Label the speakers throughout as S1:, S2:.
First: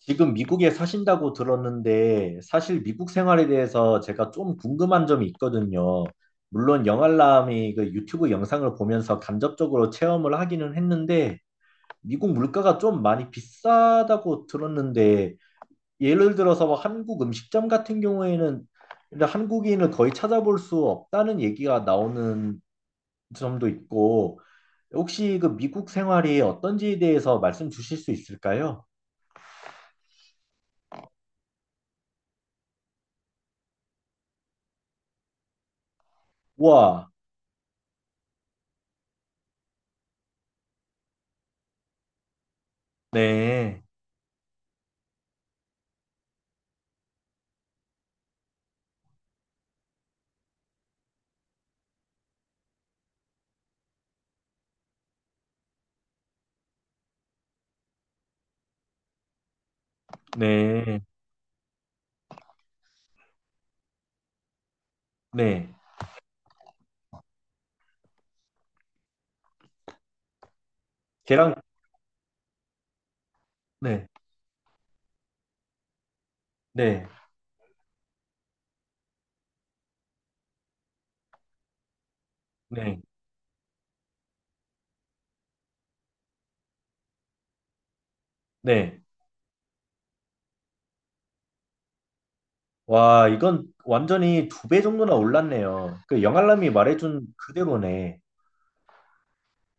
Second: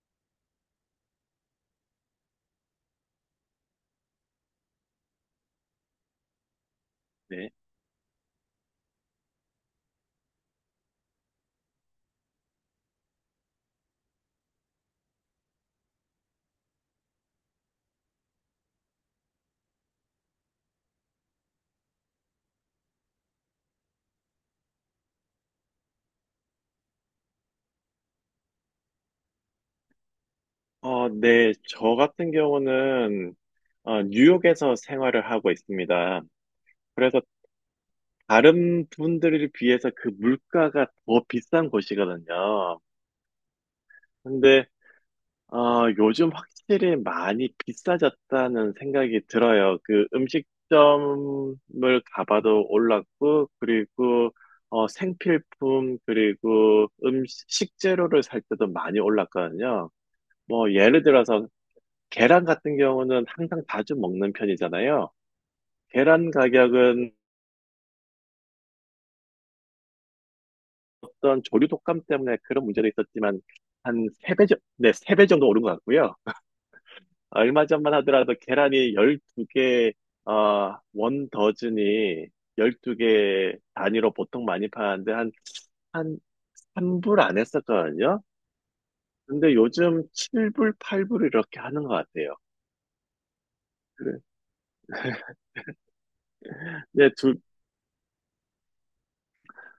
S1: 지금 미국에 사신다고 들었는데 사실 미국 생활에 대해서 제가 좀 궁금한 점이 있거든요. 물론
S2: 네.
S1: 영알람이 그 유튜브 영상을 보면서 간접적으로 체험을 하기는 했는데 미국 물가가 좀 많이 비싸다고 들었는데 예를 들어서 뭐 한국 음식점 같은 경우에는 근데 한국인을 거의 찾아볼 수 없다는 얘기가 나오는 점도 있고 혹시 그 미국 생활이 어떤지에 대해서 말씀 주실 수 있을까요?
S2: 네. 저 같은 경우는 뉴욕에서 생활을 하고 있습니다.
S1: 와,
S2: 그래서 다른 분들에 비해서 그 물가가 더 비싼 곳이거든요.
S1: 네.
S2: 근데 요즘 확실히 많이 비싸졌다는 생각이 들어요. 그 음식점을 가봐도 올랐고, 그리고 생필품, 그리고 음식, 식재료를 살 때도 많이 올랐거든요. 뭐,
S1: 네,
S2: 예를 들어서 계란 같은 경우는 항상 자주 먹는 편이잖아요.
S1: 네.
S2: 계란 가격은
S1: 계
S2: 어떤
S1: 랑
S2: 조류 독감 때문에 그런 문제는 있었지만 한
S1: 네,
S2: 세 배 정도, 네, 3배 정도 오른 것 같고요.
S1: 네,
S2: 얼마 전만 하더라도 계란이 12개, 원 더즌이
S1: 네,
S2: 12개 단위로 보통 많이 파는데 한 3불 안 했었거든요.
S1: 네.
S2: 근데 요즘 7불, 8불 이렇게 하는 것 같아요.
S1: 와, 이건
S2: 그래.
S1: 완전히 두 배 정도나 올랐네요. 그 영알람이
S2: 네,
S1: 말해준 그대로네.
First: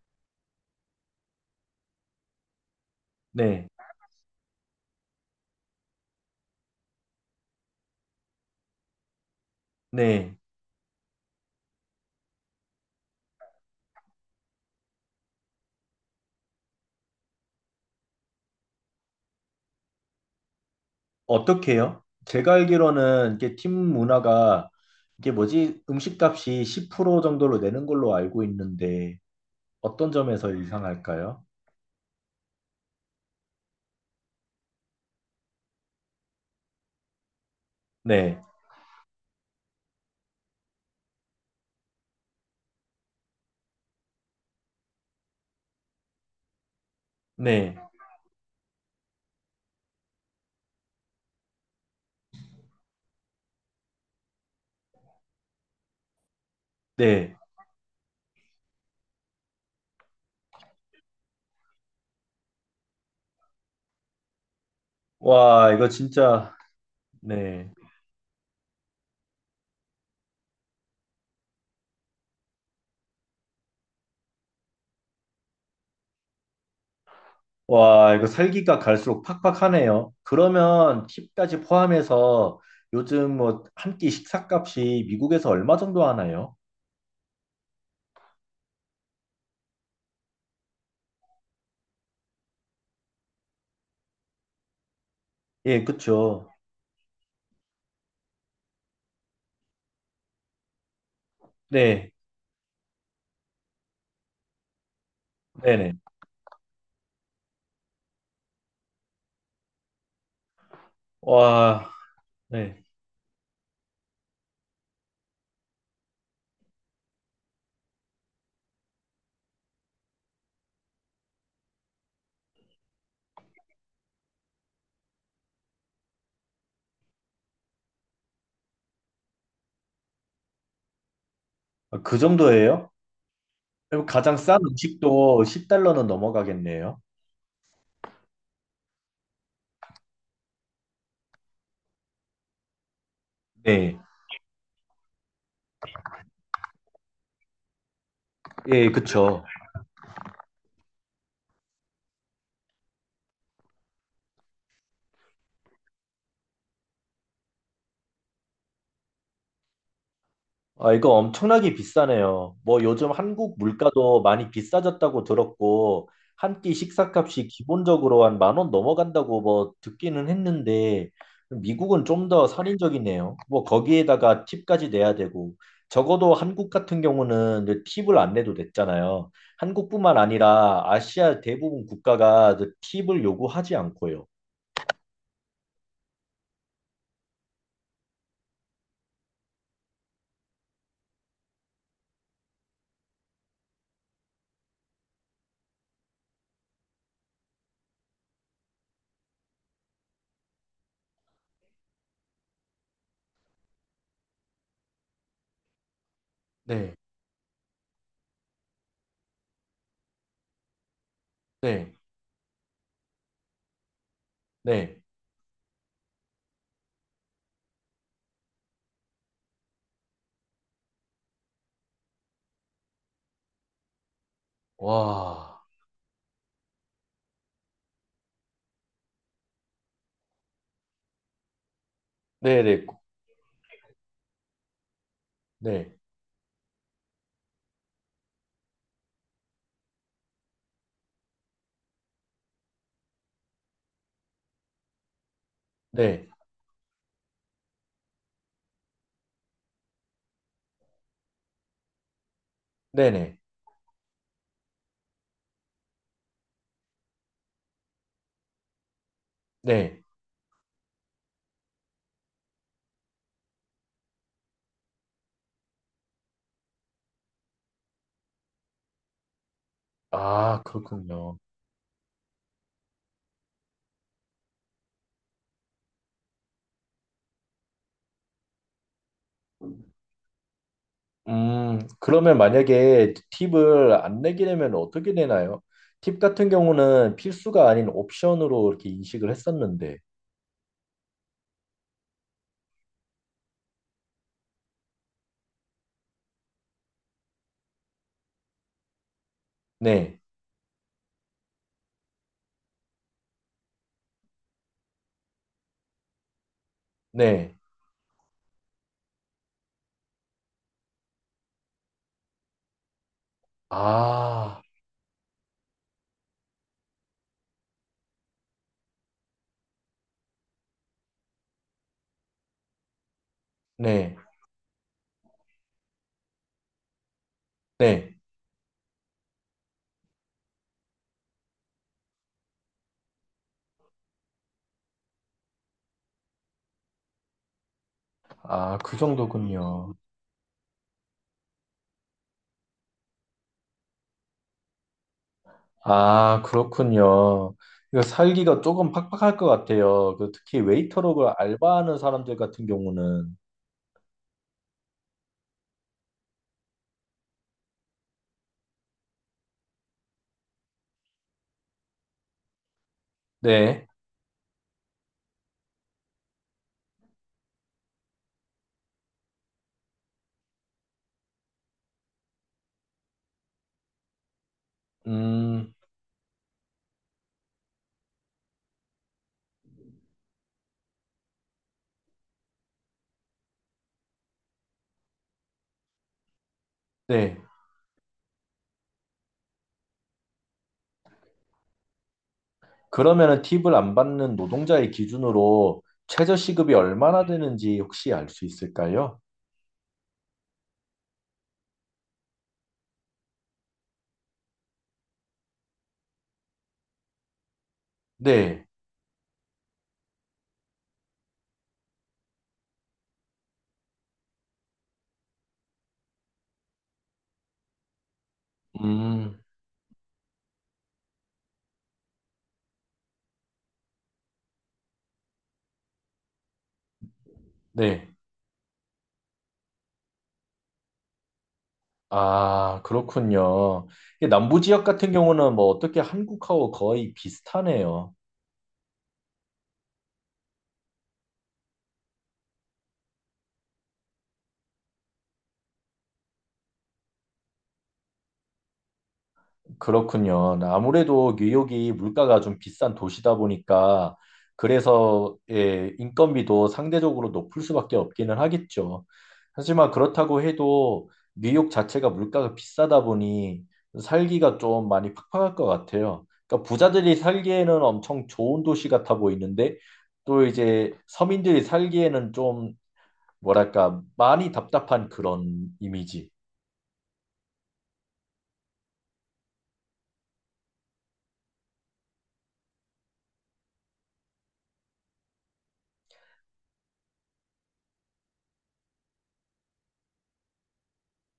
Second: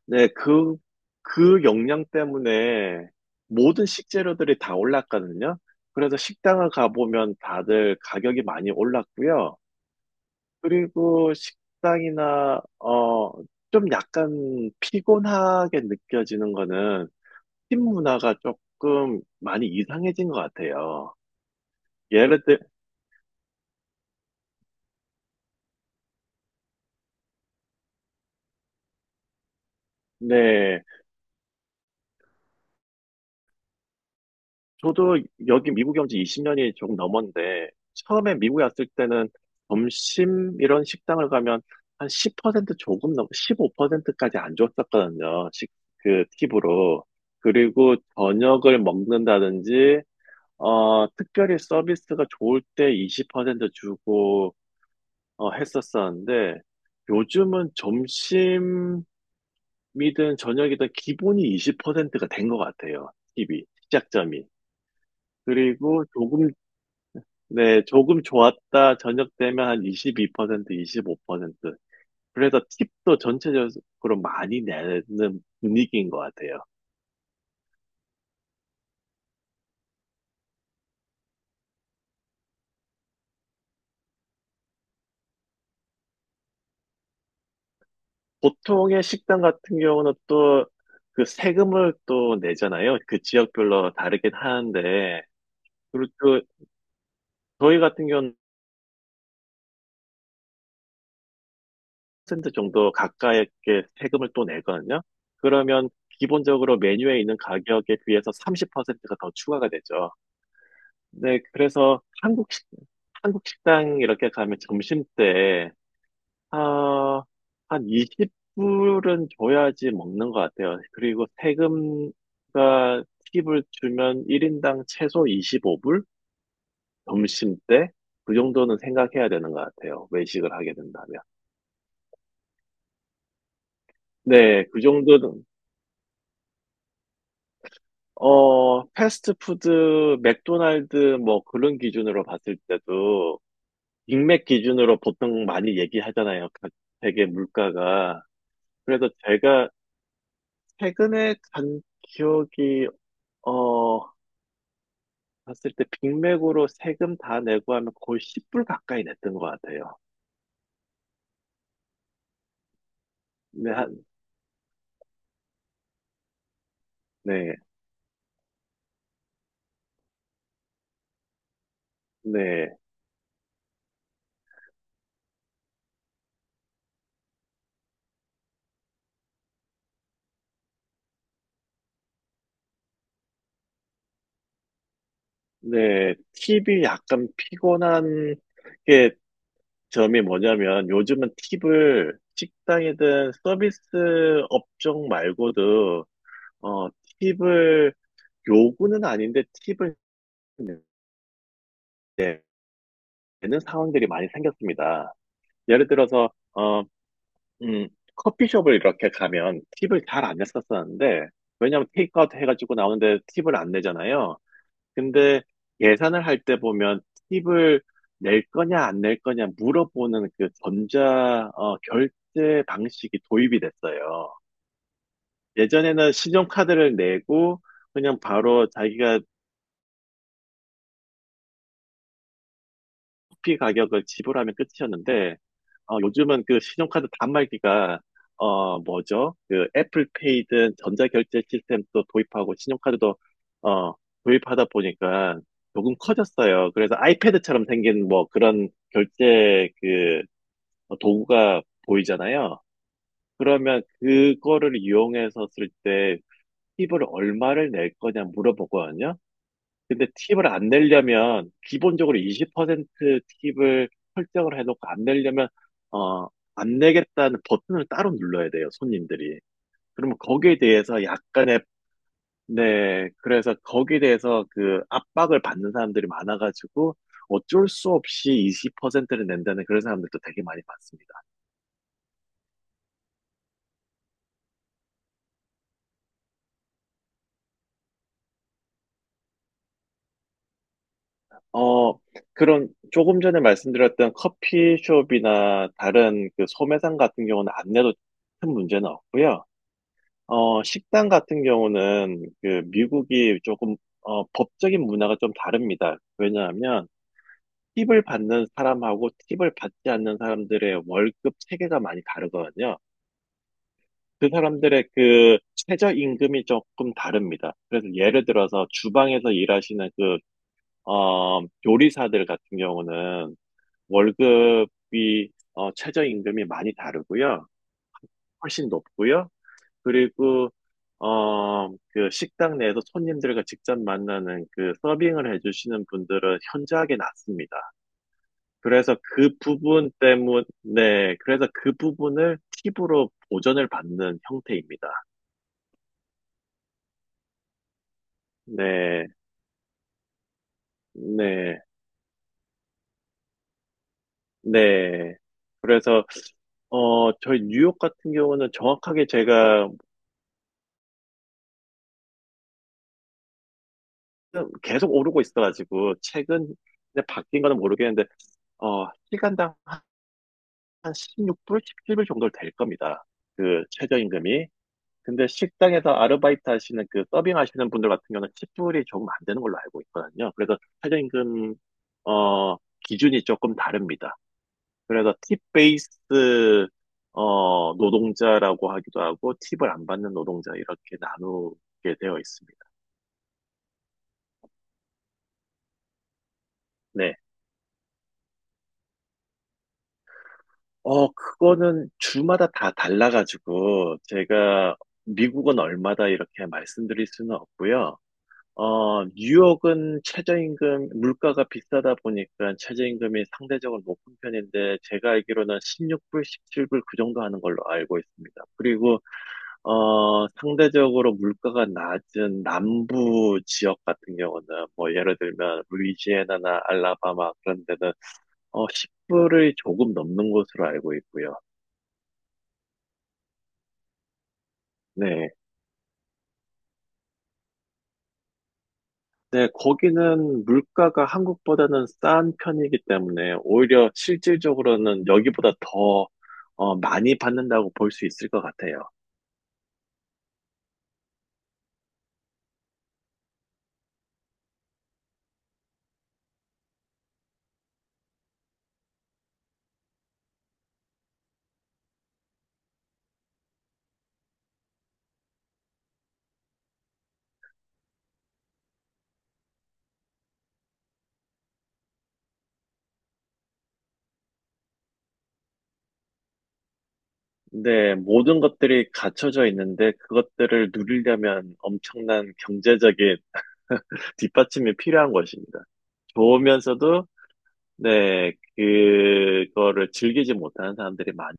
S2: 네, 그 영양 때문에
S1: 네,
S2: 모든 식재료들이 다 올랐거든요. 그래서 식당을 가보면 다들 가격이 많이 올랐고요.
S1: 네.
S2: 그리고 식당이나, 좀 약간 피곤하게 느껴지는 거는 팀 문화가 조금 많이 이상해진 것 같아요.
S1: 어떻게요?
S2: 예를
S1: 제가
S2: 들,
S1: 알기로는 이게 팀 문화가 이게 뭐지? 음식값이 10% 정도로 내는 걸로 알고 있는데 어떤 점에서
S2: 네.
S1: 이상할까요?
S2: 저도 여기 미국에 온지 20년이 조금 넘었는데, 처음에
S1: 네,
S2: 미국에 왔을 때는 점심 이런 식당을 가면 한 10%, 15%까지 안 줬었거든요. 그 팁으로.
S1: 네,
S2: 그리고 저녁을 먹는다든지, 특별히 서비스가 좋을 때 20% 주고, 했었었는데,
S1: 네.
S2: 요즘은 점심이든 저녁이든 기본이 20%가 된 것 같아요. 팁이, 시작점이.
S1: 와, 이거
S2: 그리고 조금
S1: 진짜, 네.
S2: 네, 조금 좋았다. 저녁 되면 한 22%, 25%. 그래서 팁도 전체적으로 많이 내는 분위기인 것 같아요.
S1: 와, 이거 살기가 갈수록 팍팍하네요. 그러면 팁까지 포함해서 요즘 뭐 한 끼 식사값이 미국에서 얼마 정도 하나요?
S2: 보통의 식당 같은 경우는 또 그 세금을 또 내잖아요. 그 지역별로 다르긴 하는데,
S1: 예,
S2: 그리고
S1: 그쵸.
S2: 또 저희 같은 경우는
S1: 네,
S2: 10% 정도 가까이 이렇게 세금을 또 내거든요. 그러면
S1: 네네.
S2: 기본적으로 메뉴에 있는 가격에 비해서 30%가 더 추가가 되죠. 네,
S1: 와,
S2: 그래서
S1: 네.
S2: 한국 식당 이렇게 가면 점심 때, 아, 한 20불은 줘야지 먹는 것 같아요. 그리고 세금과 팁을 주면 1인당 최소 25불? 점심 때? 그 정도는 생각해야 되는 것 같아요. 외식을 하게 된다면.
S1: 아, 그 정도예요? 그럼 가장 싼
S2: 네, 그
S1: 음식도
S2: 정도는,
S1: 10달러는 넘어가겠네요.
S2: 패스트푸드, 맥도날드, 뭐 그런 기준으로 봤을 때도
S1: 네,
S2: 인맥 기준으로 보통 많이 얘기하잖아요. 각 세계 물가가.
S1: 예,
S2: 그래서
S1: 그쵸.
S2: 제가 최근에 간 기억이, 어, 봤을 때 빅맥으로 세금 다 내고 하면 거의 10불 가까이 냈던 것 같아요.
S1: 아, 이거 엄청나게 비싸네요. 뭐 요즘 한국
S2: 네,
S1: 물가도 많이 비싸졌다고 들었고, 한 끼 식사값이
S2: 네,
S1: 기본적으로 한 만 원 넘어간다고 뭐 듣기는 했는데, 미국은 좀 더
S2: 네,
S1: 살인적이네요. 뭐 거기에다가 팁까지 내야 되고, 적어도 한국 같은 경우는 이제 팁을 안 내도 됐잖아요. 한국뿐만 아니라 아시아 대부분 국가가 이제 팁을 요구하지 않고요.
S2: 네. 팁이 약간 피곤한 게 점이 뭐냐면 요즘은 팁을 식당이든 서비스 업종 말고도, 어, 팁을 요구는 아닌데 팁을 되는 상황들이 많이 생겼습니다. 예를 들어서,
S1: 네,
S2: 음, 커피숍을 이렇게 가면 팁을 잘 안 냈었었는데, 왜냐면 하
S1: 네,
S2: 테이크아웃 해가지고 나오는데 팁을 안 내잖아요.
S1: 네.
S2: 근데 계산을 할 때 보면 팁을 낼 거냐, 안 낼 거냐 물어보는 그 전자, 결제 방식이 도입이 됐어요.
S1: 와,
S2: 예전에는 신용카드를 내고, 그냥 바로 자기가
S1: 네네,
S2: 커피 가격을 지불하면 끝이었는데,
S1: 네,
S2: 요즘은 그 신용카드 단말기가, 뭐죠? 그 애플페이든 전자결제 시스템도 도입하고 신용카드도, 어, 도입하다 보니까 조금
S1: 네,
S2: 커졌어요. 그래서 아이패드처럼 생긴 뭐 그런 결제 그 도구가 보이잖아요.
S1: 네, 네.
S2: 그러면 그거를 이용해서 쓸 때 팁을 얼마를 낼 거냐 물어보거든요.
S1: 네.
S2: 근데 팁을 안 내려면 기본적으로 20% 팁을 설정을 해놓고 안 내려면 어, 안 내겠다는 버튼을 따로 눌러야 돼요, 손님들이. 그러면 거기에
S1: 아,
S2: 대해서
S1: 그렇군요.
S2: 약간의. 네, 그래서 거기에 대해서 그 압박을 받는 사람들이 많아가지고 어쩔 수 없이 20%를 낸다는 그런 사람들도 되게 많이 봤습니다.
S1: 그러면 만약에 팁을 안 내게 되면 어떻게 되나요? 팁 같은 경우는 필수가 아닌 옵션으로 이렇게 인식을 했었는데.
S2: 어, 그런 조금 전에 말씀드렸던 커피숍이나 다른 그 소매상 같은 경우는 안 내도 큰 문제는 없고요.
S1: 네,
S2: 식당 같은 경우는 그 미국이 조금 법적인 문화가 좀 다릅니다. 왜냐하면
S1: 네.
S2: 팁을 받는 사람하고 팁을 받지 않는 사람들의 월급 체계가 많이 다르거든요. 그
S1: 아,
S2: 사람들의 그 최저 임금이 조금 다릅니다. 그래서 예를 들어서 주방에서 일하시는 그 어, 요리사들 같은 경우는
S1: 네,
S2: 월급이 최저 임금이 많이 다르고요.
S1: 네.
S2: 훨씬 높고요. 그리고 그 식당 내에서 손님들과 직접 만나는 그 서빙을 해주시는 분들은 현저하게 낮습니다.
S1: 아,
S2: 그래서
S1: 그
S2: 그 부분
S1: 정도군요.
S2: 때문에, 네, 그래서 그 부분을 팁으로 보전을 받는 형태입니다.
S1: 아, 그렇군요. 이거 살기가 조금
S2: 네,
S1: 팍팍할 것 같아요. 그 특히 웨이터로 그
S2: 네,
S1: 알바하는 사람들 같은 경우는.
S2: 네. 그래서, 저희 뉴욕 같은 경우는 정확하게 제가
S1: 네,
S2: 계속 오르고 있어가지고, 최근, 에 바뀐 거는 모르겠는데, 시간당 한 16불, 17불 정도 될 겁니다. 그 최저임금이. 근데
S1: 음,
S2: 식당에서 아르바이트 하시는 그 서빙 하시는 분들 같은 경우는 10불이 조금 안 되는 걸로 알고 있거든요. 그래서 최저임금 어 기준이 조금 다릅니다. 그래서 팁 베이스
S1: 네.
S2: 노동자라고 하기도 하고 팁을 안 받는 노동자 이렇게 나누게 되어 있습니다.
S1: 그러면은 팁을 안 받는 노동자의 기준으로 최저 시급이
S2: 네.
S1: 얼마나 되는지 혹시 알 수 있을까요?
S2: 그거는 주마다 다 달라가지고 제가 미국은 얼마다 이렇게 말씀드릴 수는 없고요.
S1: 네.
S2: 뉴욕은 최저임금, 물가가 비싸다 보니까 최저임금이 상대적으로 높은 편인데, 제가 알기로는 16불, 17불 그 정도 하는 걸로 알고 있습니다. 그리고,
S1: 음,
S2: 상대적으로 물가가 낮은 남부 지역 같은 경우는, 뭐, 예를 들면, 루이지애나나 알라바마 그런 데는,
S1: 네.
S2: 10불을 조금 넘는 것으로 알고 있고요.
S1: 아, 그렇군요. 이게 남부 지역 같은
S2: 네.
S1: 경우는 뭐 어떻게 한국하고 거의 비슷하네요.
S2: 네, 거기는 물가가 한국보다는 싼 편이기 때문에 오히려 실질적으로는 여기보다 더 많이 받는다고 볼 수 있을 것 같아요.
S1: 그렇군요. 아무래도 뉴욕이 물가가 좀 비싼 도시다 보니까 그래서 예, 인건비도 상대적으로 높을 수밖에 없기는 하겠죠. 하지만 그렇다고 해도 뉴욕 자체가 물가가 비싸다 보니 살기가 좀 많이 팍팍할 것 같아요. 그러니까 부자들이 살기에는 엄청 좋은 도시 같아 보이는데 또 이제 서민들이 살기에는 좀 뭐랄까 많이 답답한 그런 이미지.
S2: 근데 모든 것들이 갖춰져 있는데 그것들을 누리려면 엄청난 경제적인 뒷받침이 필요한 것입니다. 좋으면서도 네, 그거를 즐기지 못하는 사람들이 많.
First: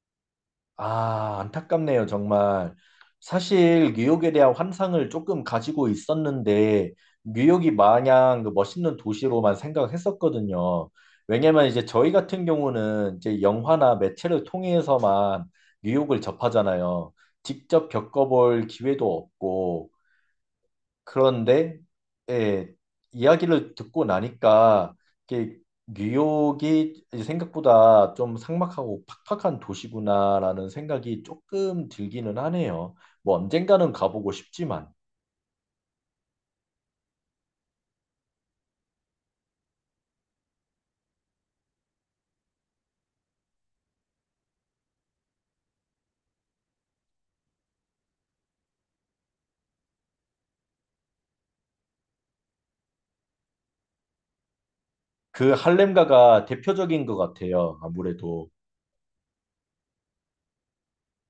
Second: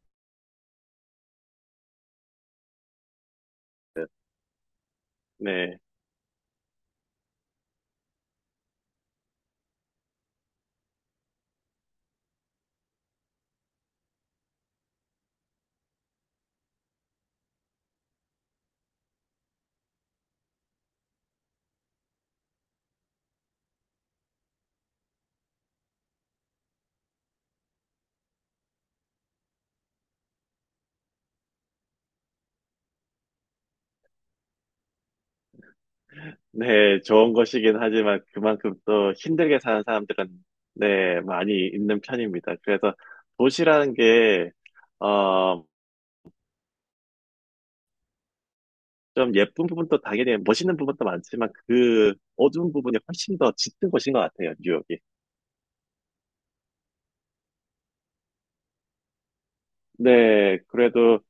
S1: 아, 안타깝네요, 정말. 사실 뉴욕에 대한 환상을 조금
S2: 네.
S1: 가지고 있었는데 뉴욕이 마냥 그 멋있는 도시로만 생각했었거든요. 왜냐면 이제 저희 같은 경우는 이제 영화나 매체를 통해서만 뉴욕을 접하잖아요. 직접 겪어볼 기회도 없고 그런데 예, 이야기를 듣고 나니까 이게 뉴욕이 이제 생각보다 좀 삭막하고 팍팍한 도시구나라는 생각이 조금 들기는 하네요. 뭐 언젠가는 가보고 싶지만
S2: 네, 좋은 것이긴 하지만 그만큼 또 힘들게 사는 사람들은 네, 많이 있는 편입니다. 그래서 도시라는 게, 어, 좀 예쁜 부분도 당연히 멋있는 부분도 많지만 그 어두운 부분이 훨씬 더 짙은 것인 것 같아요, 뉴욕이.
S1: 그 할렘가가 대표적인 것 같아요. 아무래도
S2: 네, 그래도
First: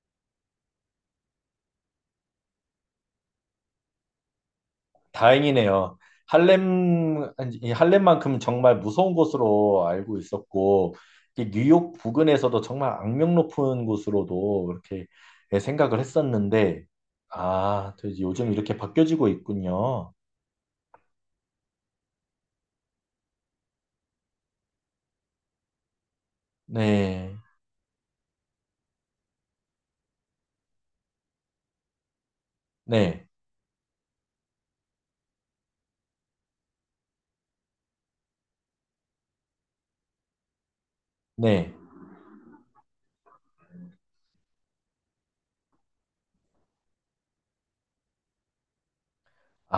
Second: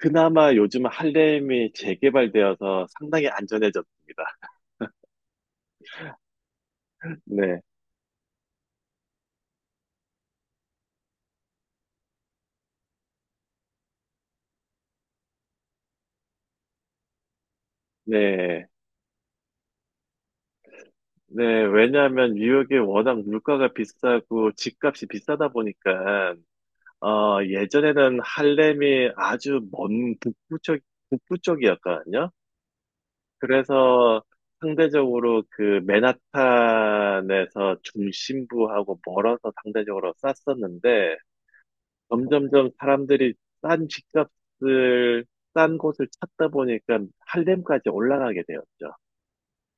S2: 그나마 요즘 할렘이 재개발되어서 상당히 안전해졌습니다.
S1: 다행이네요. 할렘,
S2: 네,
S1: 이 할렘만큼 정말 무서운 곳으로 알고 있었고, 이 뉴욕 부근에서도 정말 악명 높은 곳으로도 이렇게 생각을 했었는데, 아, 또 이제 요즘
S2: 네,
S1: 이렇게 바뀌어지고 있군요.
S2: 네. 왜냐하면 뉴욕이 워낙 물가가 비싸고 집값이 비싸다 보니까
S1: 네,
S2: 예전에는 할렘이 아주 먼 북부 쪽, 북부 쪽이었거든요.
S1: 네,
S2: 그래서 상대적으로 그 맨하탄에서 중심부하고 멀어서 상대적으로 쌌었는데
S1: 네.
S2: 점점점 사람들이 싼 집값을 싼 곳을 찾다 보니까 할렘까지 올라가게 되었죠.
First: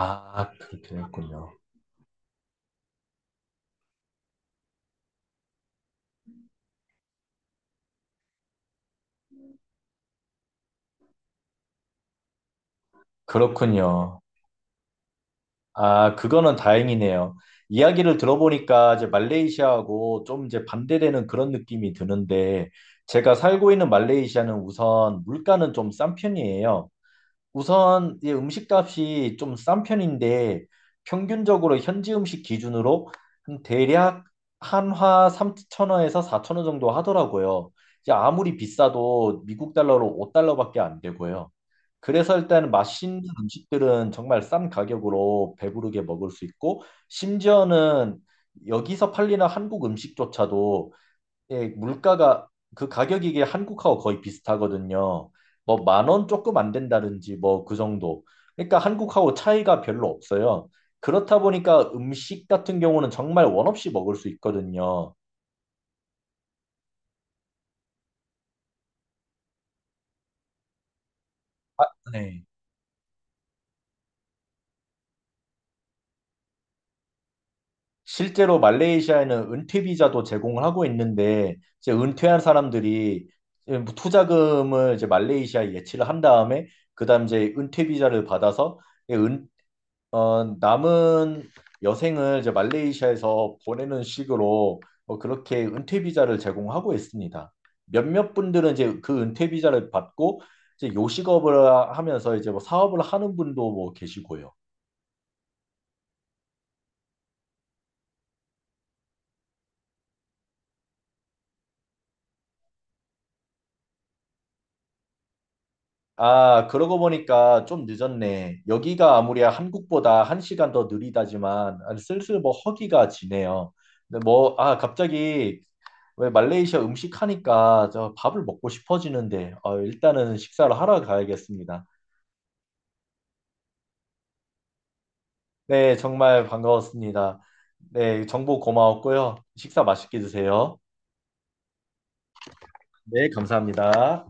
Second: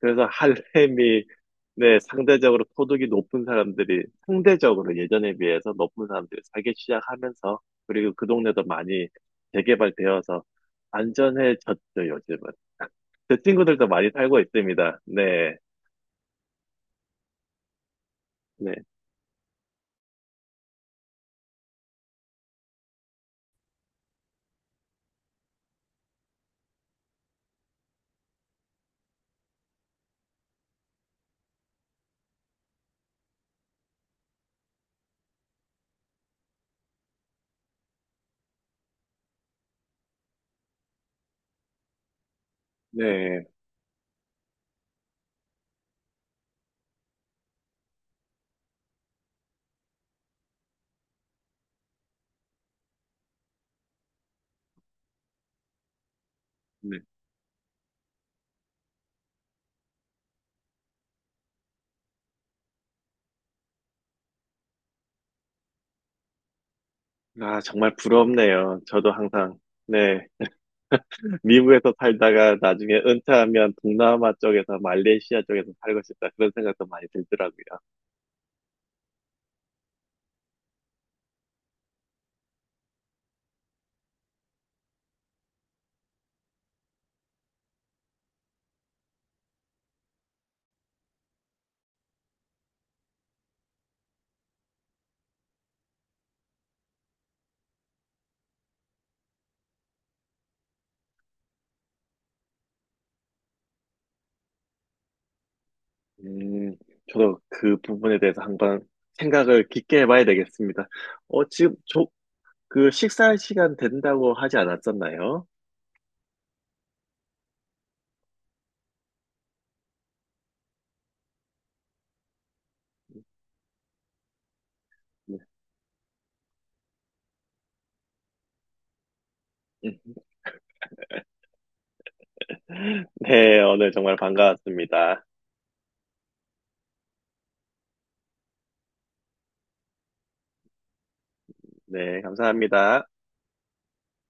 S2: 그래서
S1: 그렇게
S2: 할렘이
S1: 됐군요.
S2: 네, 상대적으로 소득이 높은 사람들이 상대적으로 예전에 비해서 높은 사람들이 살기 시작하면서 그리고 그 동네도 많이 재개발되어서 안전해졌죠, 요즘은. 제 친구들도 많이
S1: 그렇군요.
S2: 살고 있습니다. 네,
S1: 아, 그거는 다행이네요. 이야기를
S2: 네,
S1: 들어보니까 이제 말레이시아하고 좀 이제 반대되는 그런 느낌이 드는데 제가 살고 있는 말레이시아는 우선 물가는 좀 싼 편이에요. 우선 이 음식값이 좀 싼 편인데 평균적으로 현지 음식 기준으로 한 대략 한화 3천원에서4천원 정도 하더라고요. 이제 아무리 비싸도 미국 달러로 5달러밖에 안 되고요. 그래서 일단 맛있는
S2: 네,
S1: 음식들은 정말 싼 가격으로 배부르게 먹을 수 있고 심지어는 여기서 팔리는 한국 음식조차도 예, 물가가 그 가격이 이게 한국하고 거의 비슷하거든요. 뭐 만 원 조금 안
S2: 네.
S1: 된다든지 뭐 그 정도. 그러니까 한국하고 차이가 별로 없어요. 그렇다 보니까 음식 같은 경우는 정말 원 없이 먹을 수 있거든요.
S2: 아, 정말 부럽네요. 저도 항상, 네, 미국에서
S1: 네.
S2: 살다가 나중에 은퇴하면 동남아 쪽에서 말레이시아 쪽에서 살고 싶다. 그런 생각도 많이 들더라고요.
S1: 실제로 말레이시아에는 은퇴 비자도 제공을 하고 있는데 이제 은퇴한 사람들이 이제 뭐 투자금을 이제 말레이시아에 예치를 한 다음에 그다음 이제 은퇴 비자를 받아서 예, 남은 여생을 이제 말레이시아에서 보내는 식으로 그렇게 은퇴 비자를 제공하고 있습니다. 몇몇 분들은 이제 그 은퇴 비자를 받고 이제 요식업을 하면서 이제 뭐 사업을 하는 분도 뭐 계시고요.
S2: 음, 저도 그 부분에 대해서 한번 생각을 깊게 해봐야 되겠습니다. 지금 그 식사 시간 된다고 하지 않았었나요?
S1: 아, 그러고 보니까 좀 늦었네. 여기가 아무리 한국보다 한 시간 더 느리다지만 아, 슬슬 뭐 허기가 지네요. 근데 뭐, 아,
S2: 네,
S1: 갑자기 왜 말레이시아 음식 하니까 저 밥을 먹고 싶어지는데 일단은 식사를 하러 가야겠습니다.
S2: 네, 오늘 정말 반가웠습니다.
S1: 네, 정말 반가웠습니다. 네, 정보 고마웠고요. 식사 맛있게 드세요.
S2: 네, 감사합니다.
S1: 네, 감사합니다.